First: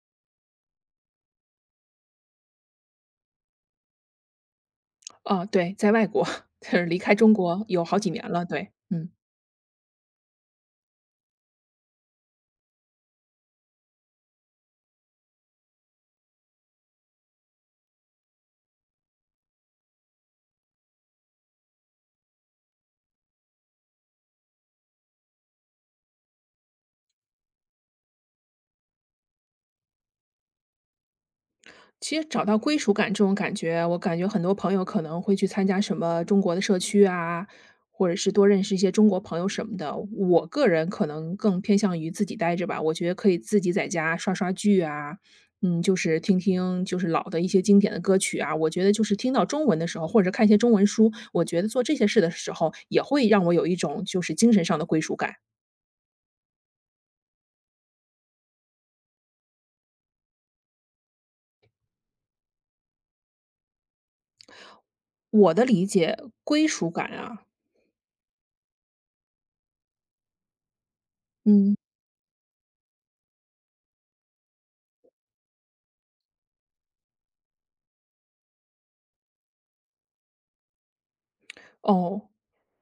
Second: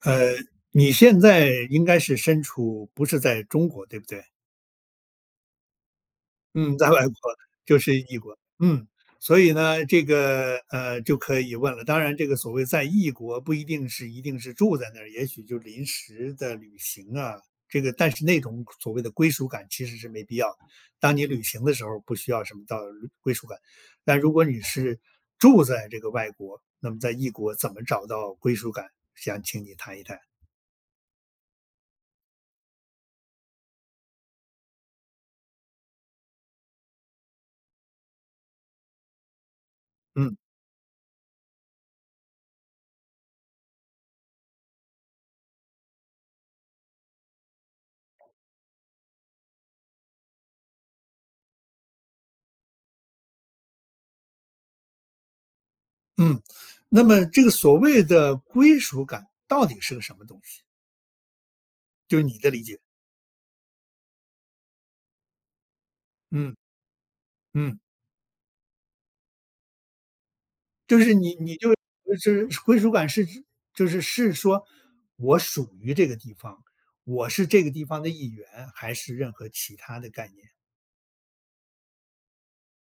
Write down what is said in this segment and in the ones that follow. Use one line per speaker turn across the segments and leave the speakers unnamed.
呃，你现在应该是身处不是在中国，对不对？
哦，对，在外国，就
嗯，
是
在
离
外国
开中国
就
有
是
好几
异
年
国，
了，对，
嗯，
嗯。
所以呢，这个就可以问了。当然，这个所谓在异国不一定是一定是住在那儿，也许就临时的旅行啊，这个但是那种所谓的归属感其实是没必要的。当你旅行的时候不需要什么到归属感，但如果你是住在这个外国，那么在异国怎么找到归属感？想请你谈一谈。
其实找到归属感这种感觉，我感觉很多朋友可能会去参加什么中国的社区啊，或者是多认识一些中国朋友什么的。
嗯。
我个人可能更偏向于自己待着吧，我觉得可以自己在家刷刷剧啊，就是听听就是老的一些经典的歌曲啊。我觉得就是听到中文的时候，或者是看一些中文书，我觉得做这些事的时候，也会让我有一种就是精神上的归属感。
嗯，那么这个所谓的归属感到底是个什么东西？就是你的理解。
我的理解，
嗯
归属感啊，
嗯，就是你就
嗯，
就是归属感是指就是是说我属于这个地方，我是这个地方的一员，还是任何其他的概念？
哦，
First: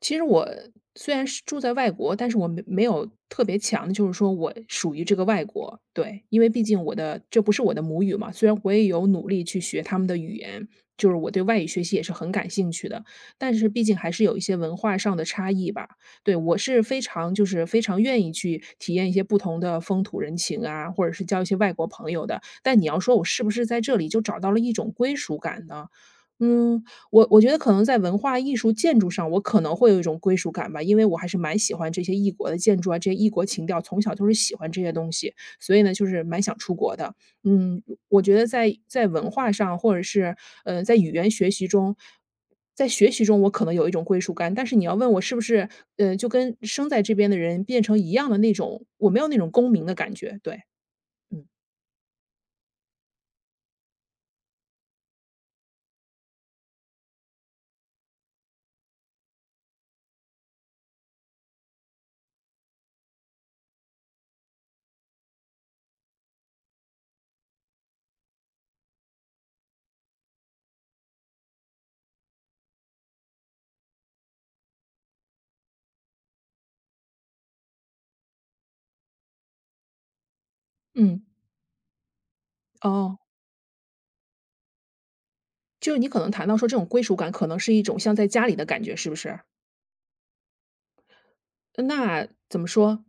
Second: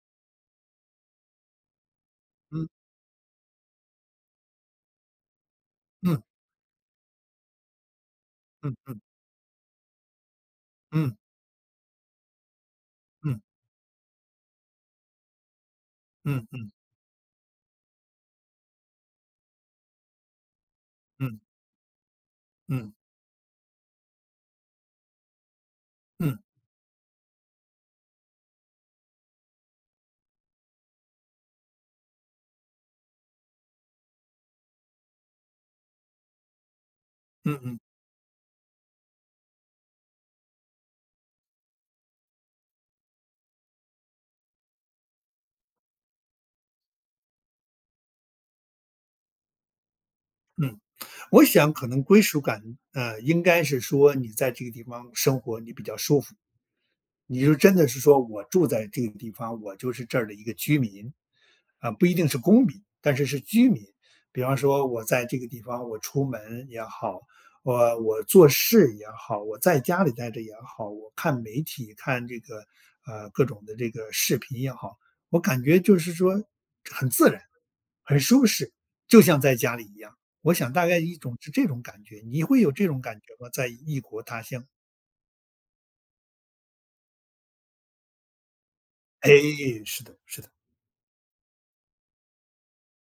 其实我虽然是住在外国，但是我没
嗯
没有特别强的，就是说我属于这个外国，
嗯
对，因为毕竟我的这不是我的母语嘛，虽然我
嗯
也
嗯
有努力去学他们的语言，就是
嗯
我对外语学习也是很感兴趣的，
嗯
但是毕竟还是有一些文化上的差异吧。对，
嗯嗯
我
嗯
是非常就是非常愿意去体验一些不同的风土人情啊，或者是
嗯
交一些外国朋友的，但你
嗯
要说我是不是在这里就找到了一种归属感呢？
嗯
嗯，我觉得可能在文化艺术建筑上，我可能会有一种归属感吧，因为我还是蛮喜欢这些异国的建筑啊，这些异国情调，从小就是喜欢这些东西，所以呢，就是蛮想出国的。
嗯，嗯，
嗯，我觉得在文化上，或者是在语言学习中，在学习中我可能有一种归属感，但是你要问我是不是就跟生在这边的人变成一样的那种，我没有那种公民的感觉，对，
我
嗯
想可能归属感应该是说你在这个地方生活你比较舒服。你就真的是说我住在这个地方，我就是这儿的一个居民，啊，不一定是公民，但是是居民。比方说，我在这个地方，我出门也好，我做事也好，我在家里待着也好，我看媒体、看这个各种的这个视频也好，我感觉就是说很自然，很舒适，就像在家里一样。我想大概一
嗯，
种是这种感觉，你会有这种感
哦，
觉吗？在异国他乡？
就是你可能谈到说这种归属感，可能是一种像在家里的感觉，是不
哎，
是？
是的，是的，
那怎么说？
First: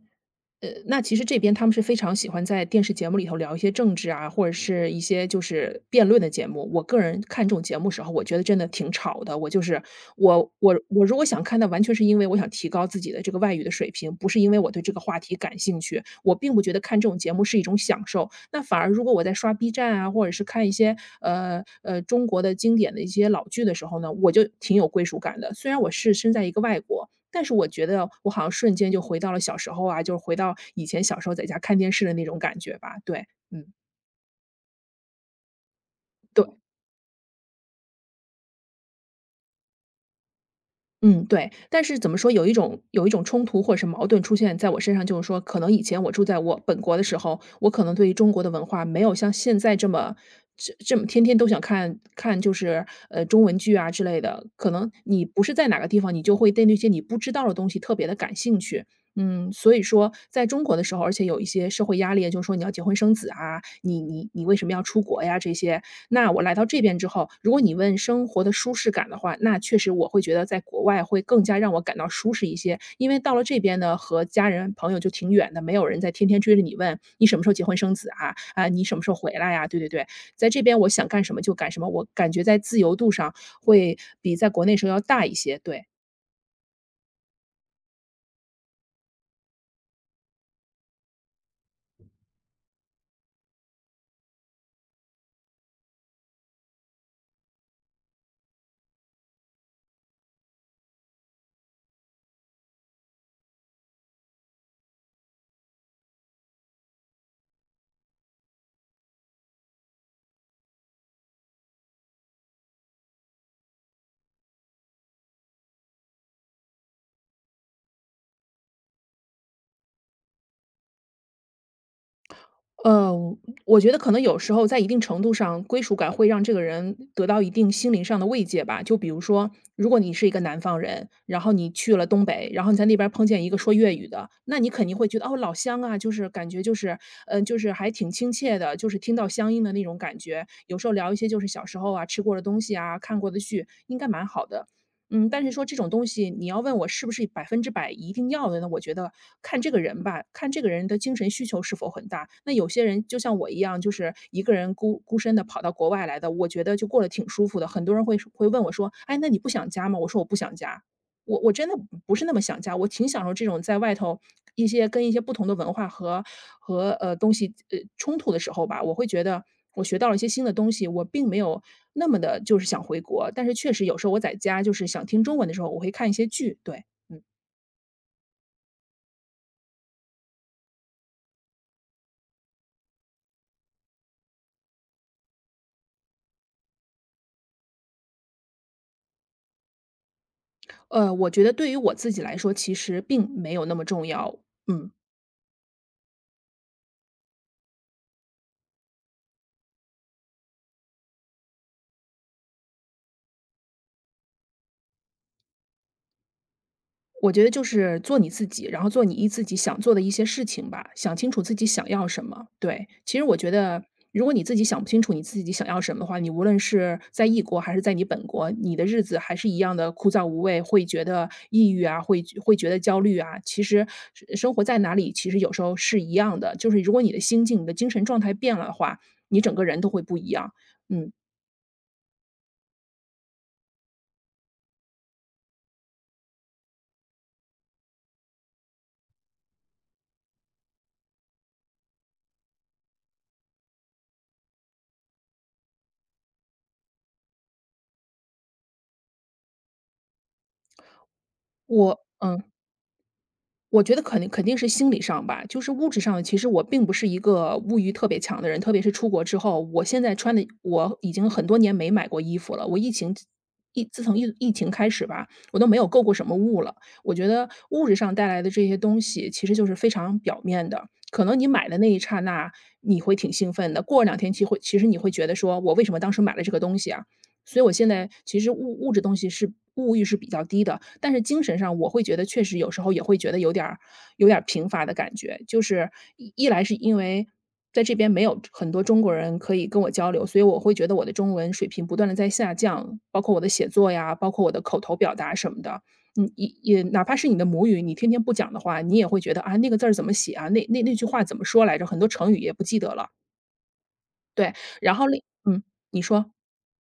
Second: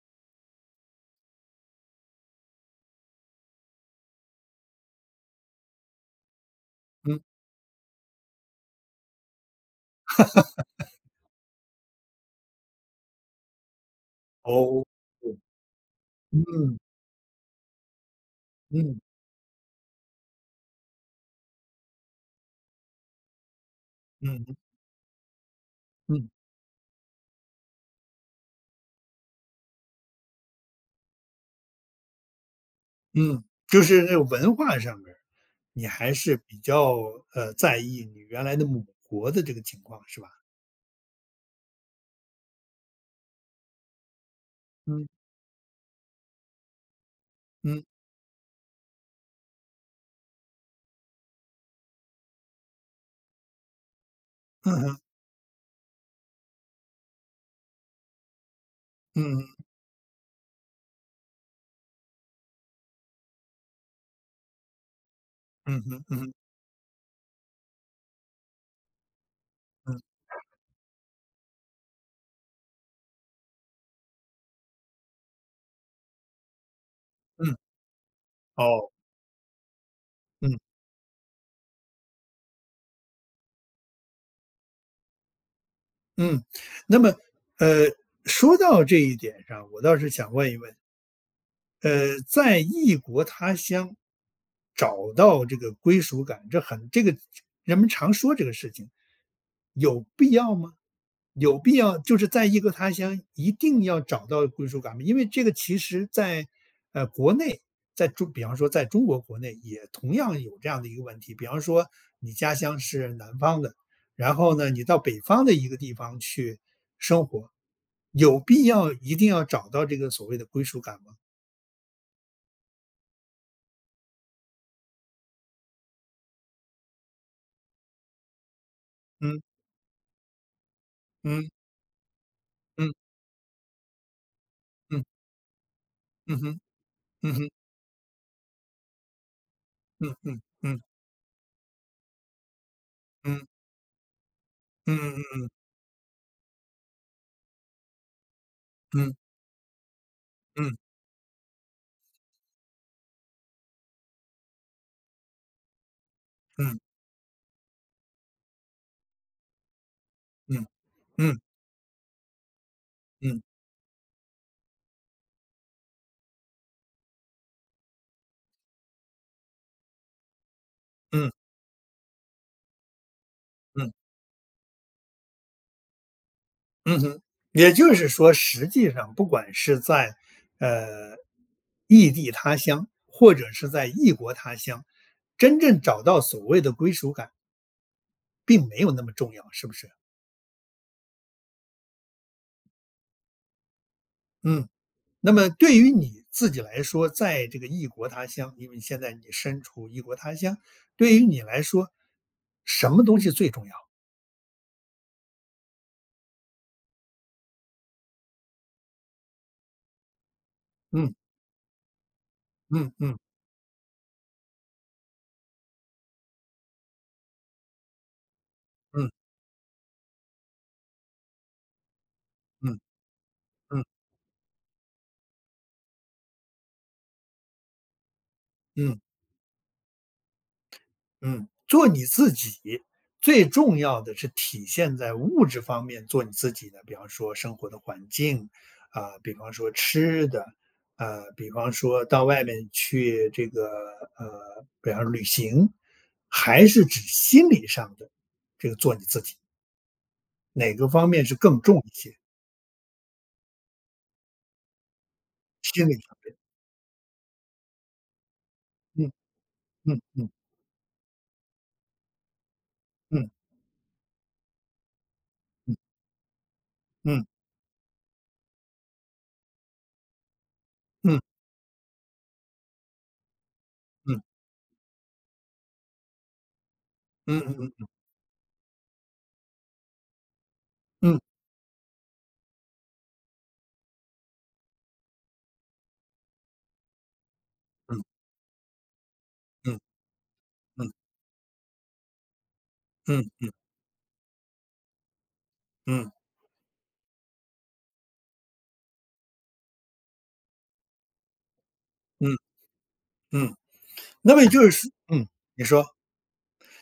那其实这边他们是非常喜欢在电视节目里头聊一些政治啊，或者是一些就是辩论的节目。我个
嗯。
人看这种节目时候，我觉得真的挺吵的。我就是我我我如果想看的，完全是因为我想提高自己的这个外语的水平，不是因为我对
哦，
这个话题感兴趣。我并不觉
嗯
得看这种节目是一种享受。那反而
嗯
如果我在刷 B 站啊，或者是看一些中国的经典的一些老剧的时候呢，我就
嗯
挺有归属感的。虽然我是
嗯
身在一个外国，但是我觉得我好像瞬间就回到了小时候啊，就是回到以前小时候在家看电视的那种感觉吧，对，
嗯，
嗯，
就是那个文化上面儿你还是
对，
比较在意你原来的母国的这个情况是吧？
嗯，对。但是怎么说，有一种冲突或者是矛盾出现在我身上，
嗯
就是说，可能以前我住在我本国的时候，我
嗯
可能对于中国的文化没有像现在这么这么天天都想看看，就是中文剧啊之类的。可
嗯
能
哼
你不是在哪个地方，你就会对那些你不知道的东西特别的感兴趣。
嗯
嗯，
哼
所以说在中国的时候，而且有一些社会压力，就是说你要结婚生子啊，你为什么要出国呀？这些
嗯哼嗯
那
哼
我来到这边之后，如果你问生活的舒适感的话，那确实
嗯
我会觉得在国外会更加让我感到舒适一些。因为到了这边呢，和家人朋友就挺远的，没有人在天天追着你问你什么时候
嗯
结婚生子啊，啊，你
哦
什么时候回来呀、对对对，在
嗯
这边我想干什么就干什么，我感觉在自由度上会比在国内时候要大一些。对，
嗯，那么呃说到这一点上，我倒是想问一问，在异国他乡找到这个归属感，这很这个人们常说这个事情，有必要吗？有必要就是在异国他乡一定要找到归属感吗？因为这个其实在国内，在中比方说在中国国内也同样有这样的一个问题，比方说你家乡是南方的，然后呢你到北方的一个地方去生活，有必要一定要找到这个所谓的归属感吗？
呃，我觉得可能有时候在一定程度上，归属感会让这个人得到一定心灵上的慰藉吧。就比如
嗯。
说，如果你是一个南方人，然
嗯
后你去了东北，然后你在
嗯
那边儿碰见一个说粤语的，那你肯定
嗯
会觉得哦，老乡啊，就是
嗯
感
哼
觉就是，
嗯
嗯、
哼
就是还挺亲切的，就是听到乡音的那种
嗯
感
嗯
觉。有
嗯
时候聊一些就是小时候啊吃过的东西啊，看过的
嗯
剧，应该蛮好的。嗯，但
嗯
是说这种东西，你要问我是不是百分之百一定要的呢？我觉
嗯嗯
得
嗯
看这个人吧，看这个人
嗯
的精神需求是否很大。那有些人就像我一样，就是一个人孤孤身的跑到国外来的，我觉得
嗯
就过得挺舒服的。很多人会问我说："哎，那你不想家吗？"我说："我不想
嗯
家。"我真的不是那么想家，我挺享受
嗯
这种在外头一些跟一些不同的文化和东西，冲突的时候吧，我会觉得我学到了一些新的东西，我并没有那么的就是想回国。但是确实
嗯
有时候我在家就是想听中文的时候，我会看一些剧，对，
嗯哼。
嗯。
也就是说，实际上不管是在呃异地他乡，或者是在异国他乡，真正找到所谓的归属感，并没有那么重要，是不是？
我觉得对于我自己来说，其实并没有那么重要，
嗯，
嗯。
那么对于你自己来说，在这个异国他乡，因为现在你身处异国他乡，对于你来说，什么东西最重要？
我觉得就是做你自己，然后做你自己想做的一些事情吧，
嗯
想清楚自己想要什么。对，
嗯嗯
其实我觉得，如果你自己想不清楚你自己想要什么的话，你无论是在异国还是在你本国，你的日子
嗯
还是一样的枯燥无味，会觉得抑郁啊，会觉
嗯
得焦虑啊。其
嗯
实是生活在哪里，其实有时候是一样的，就是如果你的心境、你的精神状态变了的
嗯
话，你整个人都会不一样。嗯，
嗯，做你自己，最重要的是体现在物质方面做你自己的，比方说生活的环境，啊、比方说吃的，比方说到外面去这个比方说旅行，还是指心理上的这个做你自己，哪个方面是更重一
我
些？
嗯。我觉得肯定是心理上吧，就是
心
物
理
质上，
上，
其实我并不是一个物欲特别强的人，特别是
嗯
出国之后，我
嗯
现在
嗯
穿的我已经很多年没买过衣服了。我疫情
嗯
疫自从情开始吧，我都
嗯
没有购过什么物了。我
嗯
觉得物质上带来的这些东西，其实就是非常表面的。可
嗯
能你买的那一刹那，你会挺兴奋的，过两
嗯
天其实你会觉得说，我为什么当时买了这个东西啊？
嗯
所以我
嗯
现在其实物质东西是物欲是比较低的，但
嗯
是精神上我会觉得确实有时候也会觉得有点儿贫乏的感觉。就是一来是因为在这
嗯
边没有很多中国人可以
嗯
跟我交流，所以我会觉
嗯
得我的中文水平不断的在下降，包括我的
嗯
写作呀，包括我的口头表达什么的。
嗯。
也哪怕是你的母语，你天天不讲的话，你也会觉得，啊，那个字儿怎么写啊，那那句话怎么说来着，很多成
嗯
语也不记得了。
嗯，那么也
对，
就是说
然后
嗯，你说，
你说。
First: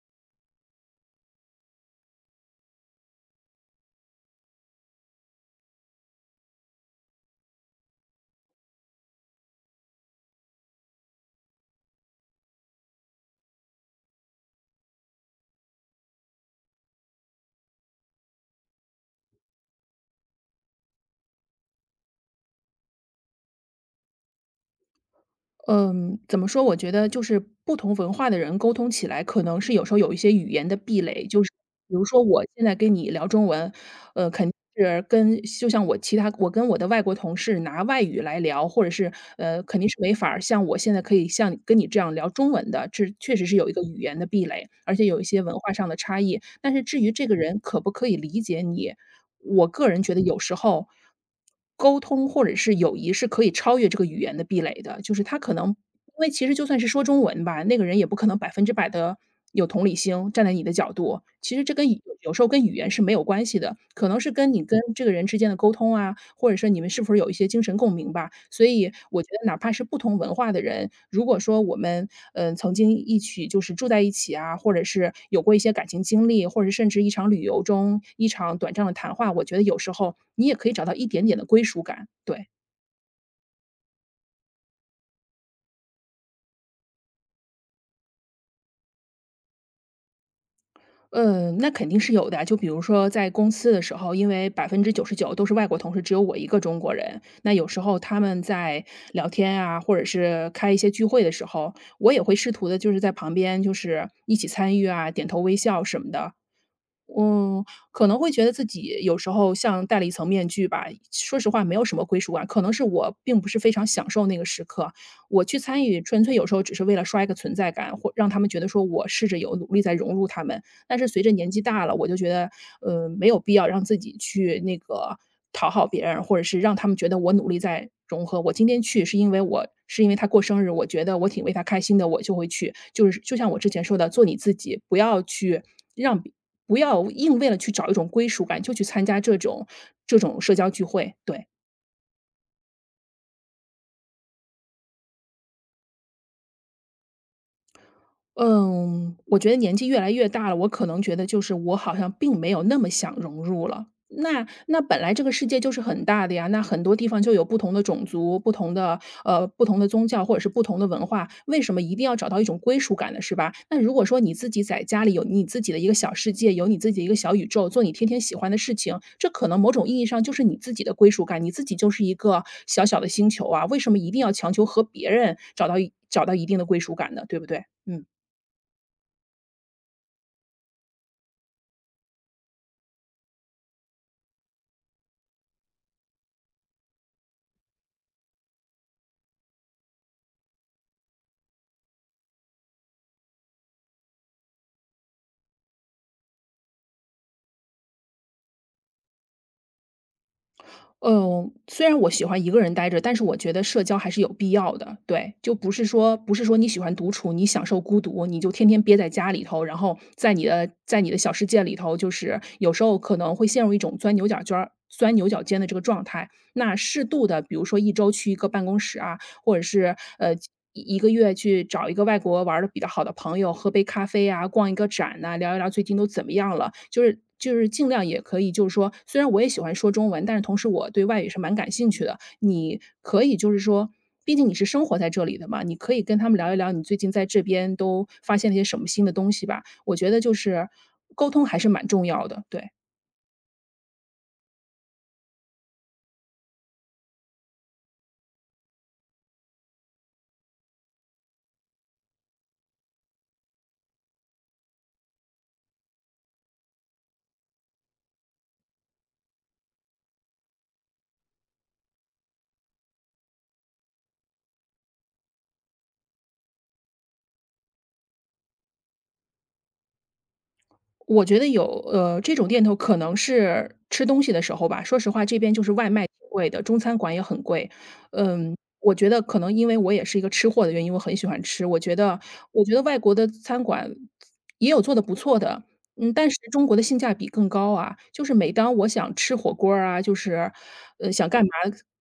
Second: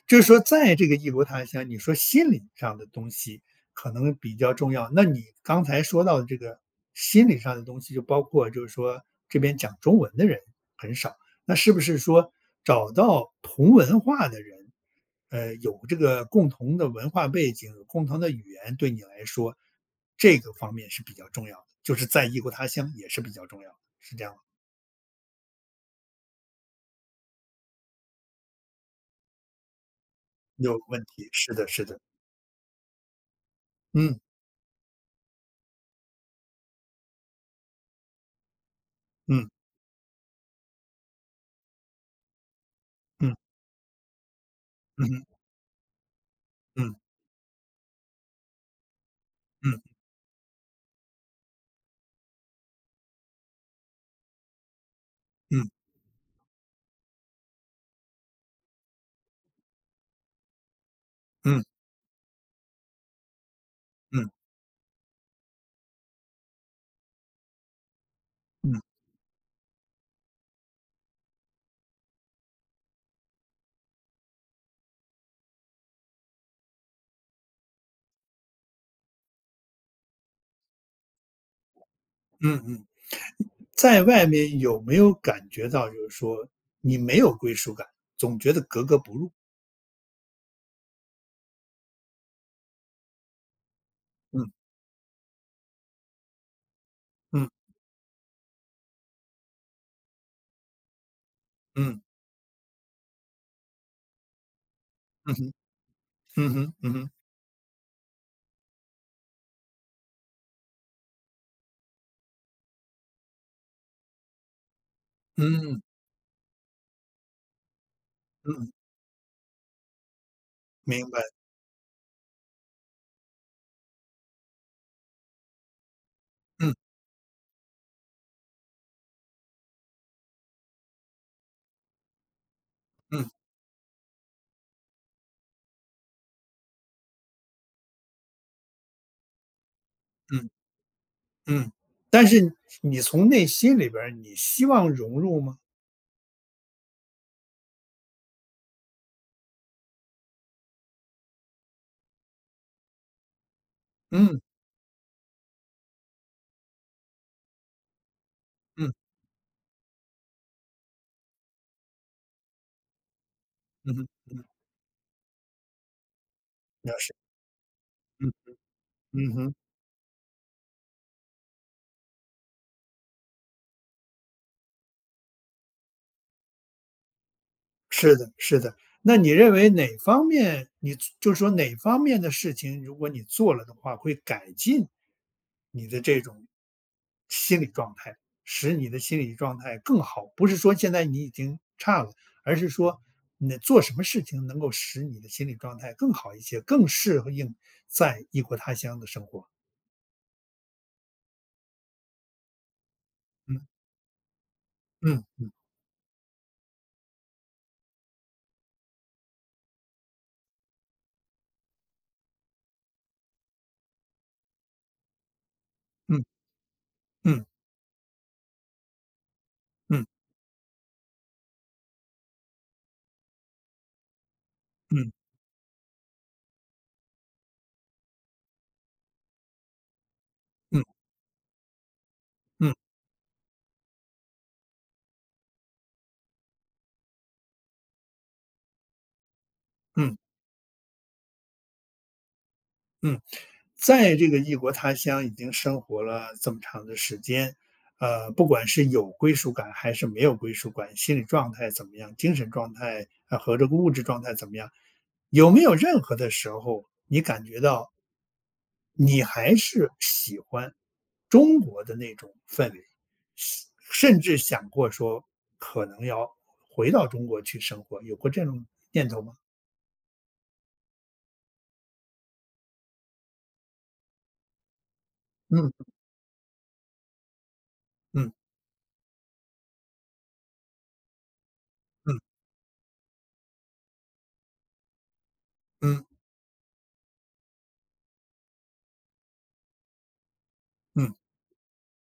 就是说在这个异国他乡，你说心理上的东西可能比较重要。那你刚才说到的这个心理上的东西，就包括就是说这边讲中文的人很少，那是不是说找到同文化的人，有这个共同的文化背景、有共同的语言，对你来说这个方面是比较重要的，就是在异国他乡也是比较重要的，是这样吗？
嗯，怎么说？我觉得就是不同文化的人沟通起来，可能是有时候有一些语言的
有
壁
问
垒。
题，
就是
是的，是
比
的，
如说，我现在跟你聊中文，
嗯
肯定是跟就像我其他我跟我的外国同事拿外语来聊，或者是
嗯。
肯定是没法儿像我现在可以像跟你这样聊中文的。这
嗯，
确实是有一个语言的壁垒，而且有
嗯
一些文化上的差异。但是
嗯，
至于这个人可不可以理解你，我
嗯，
个人觉得有时候沟通或者是友谊是可以超越这个语言的壁垒的，就是他可能
嗯，
因为其实就算是说中文吧，那个人也不可能100%的有同理心，站在你的角度。
嗯，
其
嗯，嗯，
实这跟语有时候跟语言是没有关系的，可能
嗯，
是跟你跟这个人之间的沟通啊，或者说你们是不是有一些精神共鸣吧。所
嗯。
以我觉得哪怕是不同文化的人，如果说我们，曾经一起就是住在一起啊，或者是有过一些感情经历，或者甚至一场旅游中一场短暂的谈话，我觉得有时候你也可以找到一点点的归属感，对。
嗯嗯在外面有没有感觉到就是说你没有归属感，总觉得格格不入？
嗯，那肯定是有的啊。就比如说在公司的时候，因
嗯，
为99%都是外国同事，只有我一个中国人。
嗯，
那有时候他们在聊天啊，或者是开一些聚会的时候，
嗯，
我也会试图的，就是在旁边就是一起参与啊，点
嗯
头
哼，
微笑什么的。
嗯哼，嗯哼，
嗯，可能会觉得自己有时候像戴了一层面具吧，说实话没有什么归属感。可能是我并不是非常享受那个时刻，我去
嗯，
参与纯粹有时候只是为了刷一个存在感，或让他们觉得
嗯，
说我试着有努力在融入他们。但是
明白，
随着年纪大了，我就觉得，没有必要让自己去那个讨好别人，或者是
嗯，
让他们觉得我努力在融合。我今天去是因为因为他过生日，我觉得我挺为他开心的，我就会去。就是
嗯，
就像我之前说的，做你自己，让别不要硬为了去找一种归属感，就去参加这种
嗯，
社交聚会。对。
嗯。但是你从内心里边儿你希望融入吗？
嗯，我觉得年纪越来越大了，我可能觉得就是我好像并没有那么想融入了。
嗯，
那本来这个世界就是很大的呀，那很多地方就有不同的种族、不同
嗯，
的不同的宗教或者是不同的文化，为什么一定要找到一种归属感呢？是吧？那
嗯
如果
哼，
说你自己在家里有你自己的一个小世界，有你自
了
己的一
解，
个小宇宙，做你天天
嗯，
喜欢的事情，这
嗯
可
哼。
能某种意义上就是你自己的归属感，你自己就是一个小小的星球啊，为什么一定要强求和别人找到一定的归属感呢？对不对？嗯。
是的，是的。那你认为哪方面你就是说哪方面的事情，如果你做了的话，会改进你的这种心理状态，使你的心理状态更好？不是说现在你已经差了，而是说你做什么事情能够使你的心理状态更好一些，更适应在异国他乡的生活？
嗯，虽然我喜欢一个人待着，但是我觉
嗯
得社交还是有必要的。
嗯
对，就不是说不是说你喜欢独处，你享受孤独，你就天天憋在家里头，然后在在你的小世界里头，就是有时候可能会陷入一种钻牛角尖的这个状
嗯
态。那适度的，
嗯
比如说一周去一个办公室啊，或者是
嗯
一个月去找一个外国玩的比较好的朋友喝杯咖啡啊，逛一个
嗯
展呐、聊一聊最近都怎么样了，就是尽量也可以，就是说虽然我也喜欢说中文，但是同时
嗯
我对外语是蛮感兴趣的，
嗯
你可以就是说。毕竟你是生活在这里的嘛，你可以跟他们聊一聊你最近在这边都发现了些什么新的东西吧。我
嗯
觉
嗯
得就是沟通还是蛮重要的，对。
嗯。在这个异国他乡已经生活了这么长的时间，不管是有归属感还是没有归属感，心理状态怎么样，精神状态啊和这个物质状态怎么样，有没有任何的时候你感觉到你还是喜欢中国的那种氛围，喜甚至想过说可能要回到中国去生活，有过这种念头吗？
我觉得有，呃，这种店头可能是吃东西的时候吧。说实话，这边就是
嗯
外卖挺贵的，中餐馆也很贵。
嗯
嗯，我觉得可能因为我也是一个吃货的原因，我很喜欢吃。
嗯
我觉得外国的餐馆也有做的不错的，
嗯
嗯，但是中国的性价比更高啊。就是每当我想吃火锅儿啊，就是，
嗯
呃，
嗯
想干嘛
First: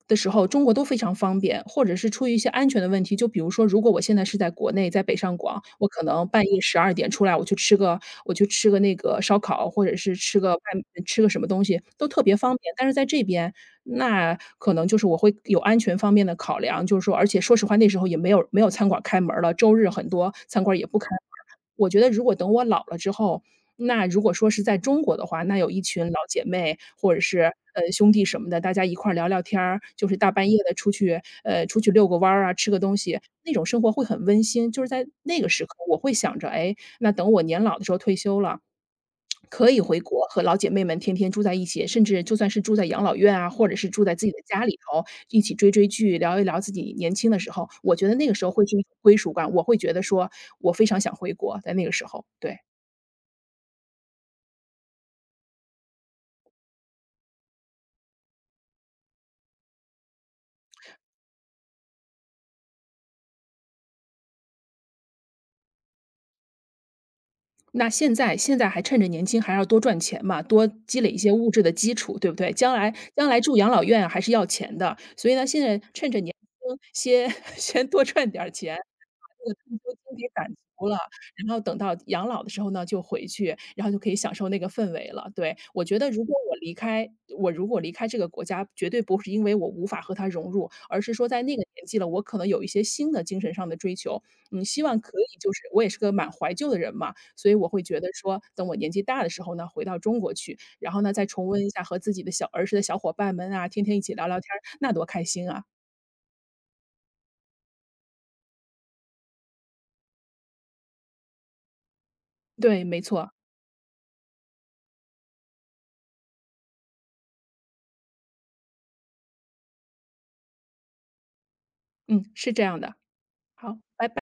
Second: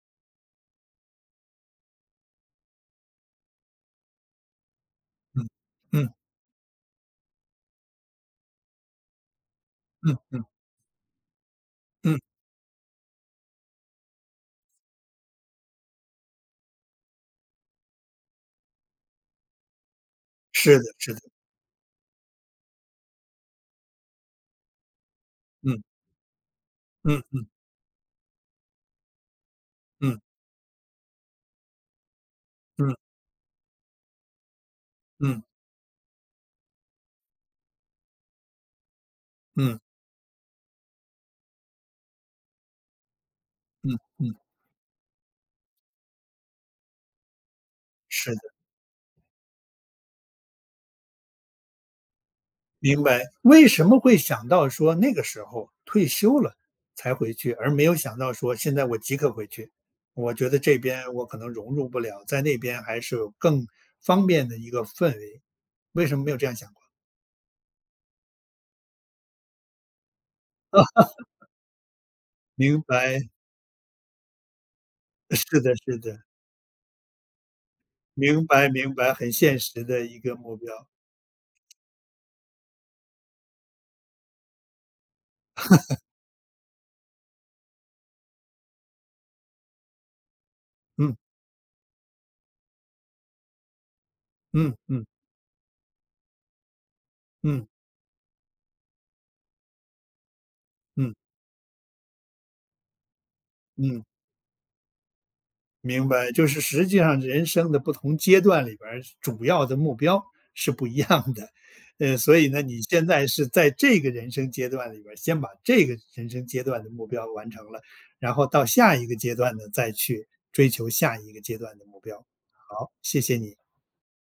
的时候，中国都非常方便。或者是出于一些安全的问题，就比如说如果我现在是在国内，在北上
嗯
广，我可
嗯
能半夜12点出来，我去吃个那个烧烤，或者是
嗯
吃个什么东西，都
嗯。
特别方便。但是在这边，那可能就是我会有安全方面的考量，就是说而且说实话，那时候也没有没有餐馆开门儿了，周日很多餐馆
是
儿
的
也不开
是
门
的，
儿。我觉得如果等我老了之后，那如果说是在中国的话，那有
嗯，
一群老姐妹或者
嗯
是，
嗯
呃，兄弟什么的，大家一块儿聊聊天儿，就是
嗯
大半夜的出去遛个弯儿啊，吃个东
嗯
西，那种生活会很温馨。就是在那
嗯
个时刻，我会想着，哎，那等我年老的时候退休了，可
嗯
以回国和老姐妹们天天住在一起，甚至就算是住在养老院啊，或者是
嗯
住在自己
嗯，
的家里头，一起追追剧，聊一聊自己年轻的时候，我觉得那
是
个
的，
时候会是一种归属感，我会觉得说我非常想回国，在那个时候，对。
明白。为什么会想到说那个时候退休了才回去，而没有想到说现在我即刻回去？我觉得这边我可能融入不了，在那边还是有更方便的一个氛围，为什么没有这样想过？
那现在还趁着年轻，还要多赚钱嘛，多 积
啊，
累一些物质的基础，对不对？
明白，
将来住养老院啊还是要钱的，所 以呢，
是
现
的
在
是
趁着
的，
年轻，先 先多赚点
明
儿
白
钱，
明白，很
这个
现
退
实
休
的
金
一
给
个
攒
目标，
足了，然后等到养老的时候呢，就回去，然后就可以享受那个氛围了。对，我觉得如果我离开我如果离开这个国家，绝对不是因为我无法和它融入，而是
嗯
说在那个年纪了，我可能有一些新的精神上的追求。嗯，
嗯
希望
嗯
可以就是我也是个蛮怀旧的人嘛，所以
嗯
我会觉得说，等我年纪大的时候呢，回到中国去，然后
嗯
呢，再重温一下和自己的儿时的小伙伴们啊，天天一
嗯。
起聊聊天儿，那多开心啊。
明白，就是实际上人生的不同阶段里边儿，主要的目标是不一样的，所以呢，你
对，没
现在
错，
是在这个人生阶段里边儿，先把这个人生阶段的目标完成了，然后到下一个阶段呢，再去追求下一个阶段的目标。
嗯，是这样
好，
的。
谢谢你。
好，拜拜。